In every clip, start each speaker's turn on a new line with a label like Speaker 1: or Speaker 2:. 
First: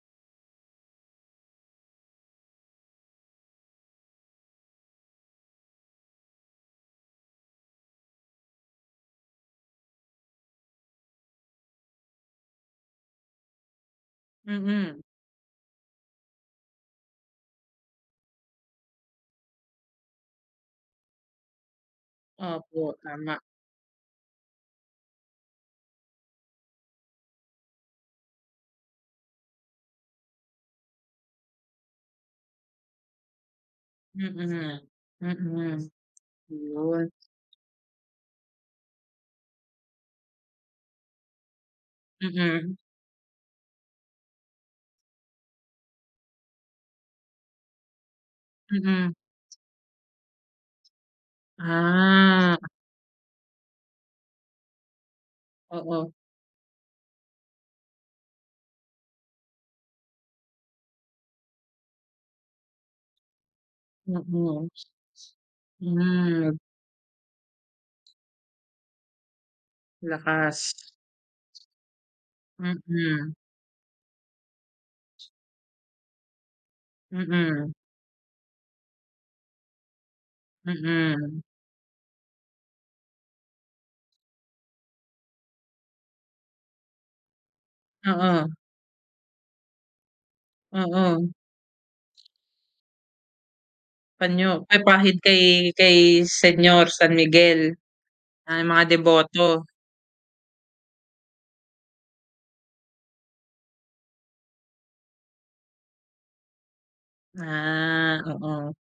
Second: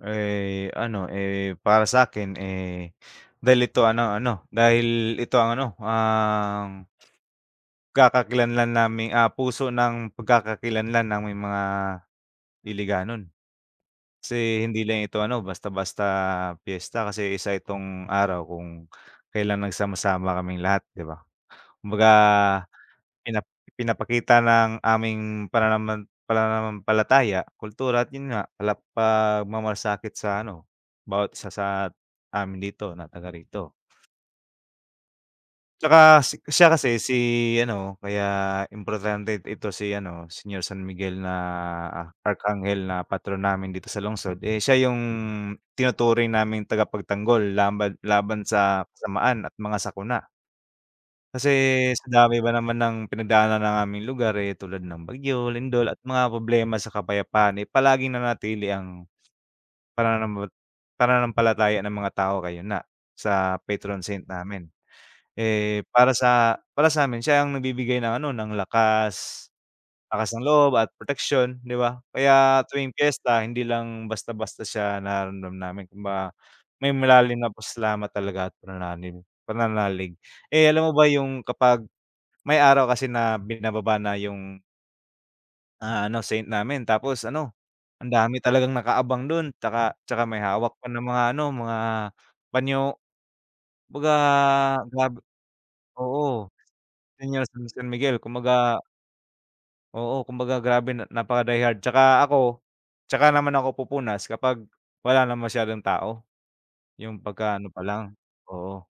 Speaker 1: Eh, ano, eh, para sa'kin, eh, dahil ito ano ano, dahil ito ang ano ang Pagkakakilanlan naming, ah, puso ng pagkakakilanlan naming mga Hiligaynon. Kasi hindi lang
Speaker 2: Mhm.
Speaker 1: ito ano basta-basta piyesta, kasi isa itong araw kung kailan nagsama-sama kaming lahat, 'di ba. Kumbaga
Speaker 2: Opo tama.
Speaker 1: pina pinapakita ng aming pananaman pananampalataya, kultura at 'yon nga pala pagmamlasakit sa ano bawat isa sa amin dito, na taga rito.
Speaker 2: Mhm, mhm,
Speaker 1: Tsaka si siya kasi
Speaker 2: 'yon.
Speaker 1: si ano kaya importante ito si ano Senior San Miguel na
Speaker 2: Mm.
Speaker 1: Arkanghel na patron namin dito sa lungsod, eh, siya yung tinuturing naming tagapagtanggol laban laban sa
Speaker 2: Mm.
Speaker 1: kasamaan at mga sakuna. Kasi sa dami ba
Speaker 2: Ah.
Speaker 1: naman ng pinagdaanan ng aming lugar, eh, tulad ng bagyo, lindol at
Speaker 2: Oo.
Speaker 1: mga problema sa kapayapaan, eh, palaging nanatili ang pananam pananampalataya ng mga tao ngayon nga sa patron saint namin.
Speaker 2: Mhm.
Speaker 1: Eh, para
Speaker 2: Hmm.
Speaker 1: sa para sa'min siya ang nagbibigay ng ano ng lakas, lakas ng loob
Speaker 2: Lakas.
Speaker 1: at proteksiyon 'di ba? Kaya tuwing
Speaker 2: Mhm.
Speaker 1: piyesta hindi lang basta-basta siya nararamdam namin kumbaga may malalim na
Speaker 2: Mhm.
Speaker 1: pasasalamat talaga at pananaling pananalig. Eh, alam mo ba
Speaker 2: Mhm.
Speaker 1: yung kapag may araw kasi na binababa na yung ah, ano saint namin. Tapos ano ang dami
Speaker 2: Oo.
Speaker 1: talagang naka-abang do'n 'tsaka, 'tsaka may hawak pa na mga
Speaker 2: Oo.
Speaker 1: ano, mga panyo. Kumbaga
Speaker 2: Panyo,
Speaker 1: grab
Speaker 2: pampahid kay, kay
Speaker 1: oo
Speaker 2: Senior San
Speaker 1: Senior
Speaker 2: Miguel,
Speaker 1: San Miguel,
Speaker 2: ah yung
Speaker 1: kumbaga
Speaker 2: mga deboto.
Speaker 1: oo kumbaga grabe napaka die hard. 'Tsaka ako 'tsaka naman ako pupunas kapag wala na masyadong tao, yung pagka ano pa lang,
Speaker 2: Ah, oo.
Speaker 1: oo.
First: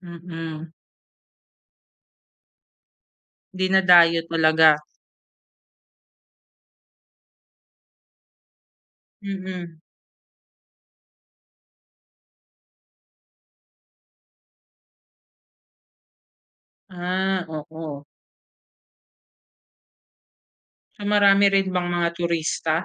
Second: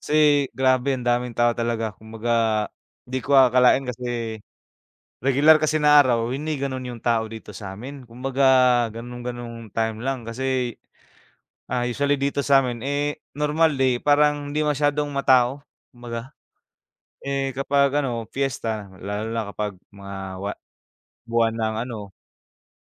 Speaker 1: Kasi
Speaker 2: Mm.
Speaker 1: grabe ang daming tao talaga, kumbaga hindi ko akalain
Speaker 2: Dinadayo
Speaker 1: kasi
Speaker 2: talaga.
Speaker 1: regular kasi na araw hindi gano'n yung tao dito sa'min. Kumbaga gano'n gano'ng
Speaker 2: Mm.
Speaker 1: time lang kasi, ah, usually dito sa'min, eh, normal day parang hindi masyadong ma-tao kumbaga.
Speaker 2: Ah,
Speaker 1: Eh, kapag
Speaker 2: oo.
Speaker 1: ano piyesta, lalo na kapag mga wa
Speaker 2: So, marami
Speaker 1: buwan
Speaker 2: rin
Speaker 1: ng
Speaker 2: bang mga
Speaker 1: ano
Speaker 2: turista?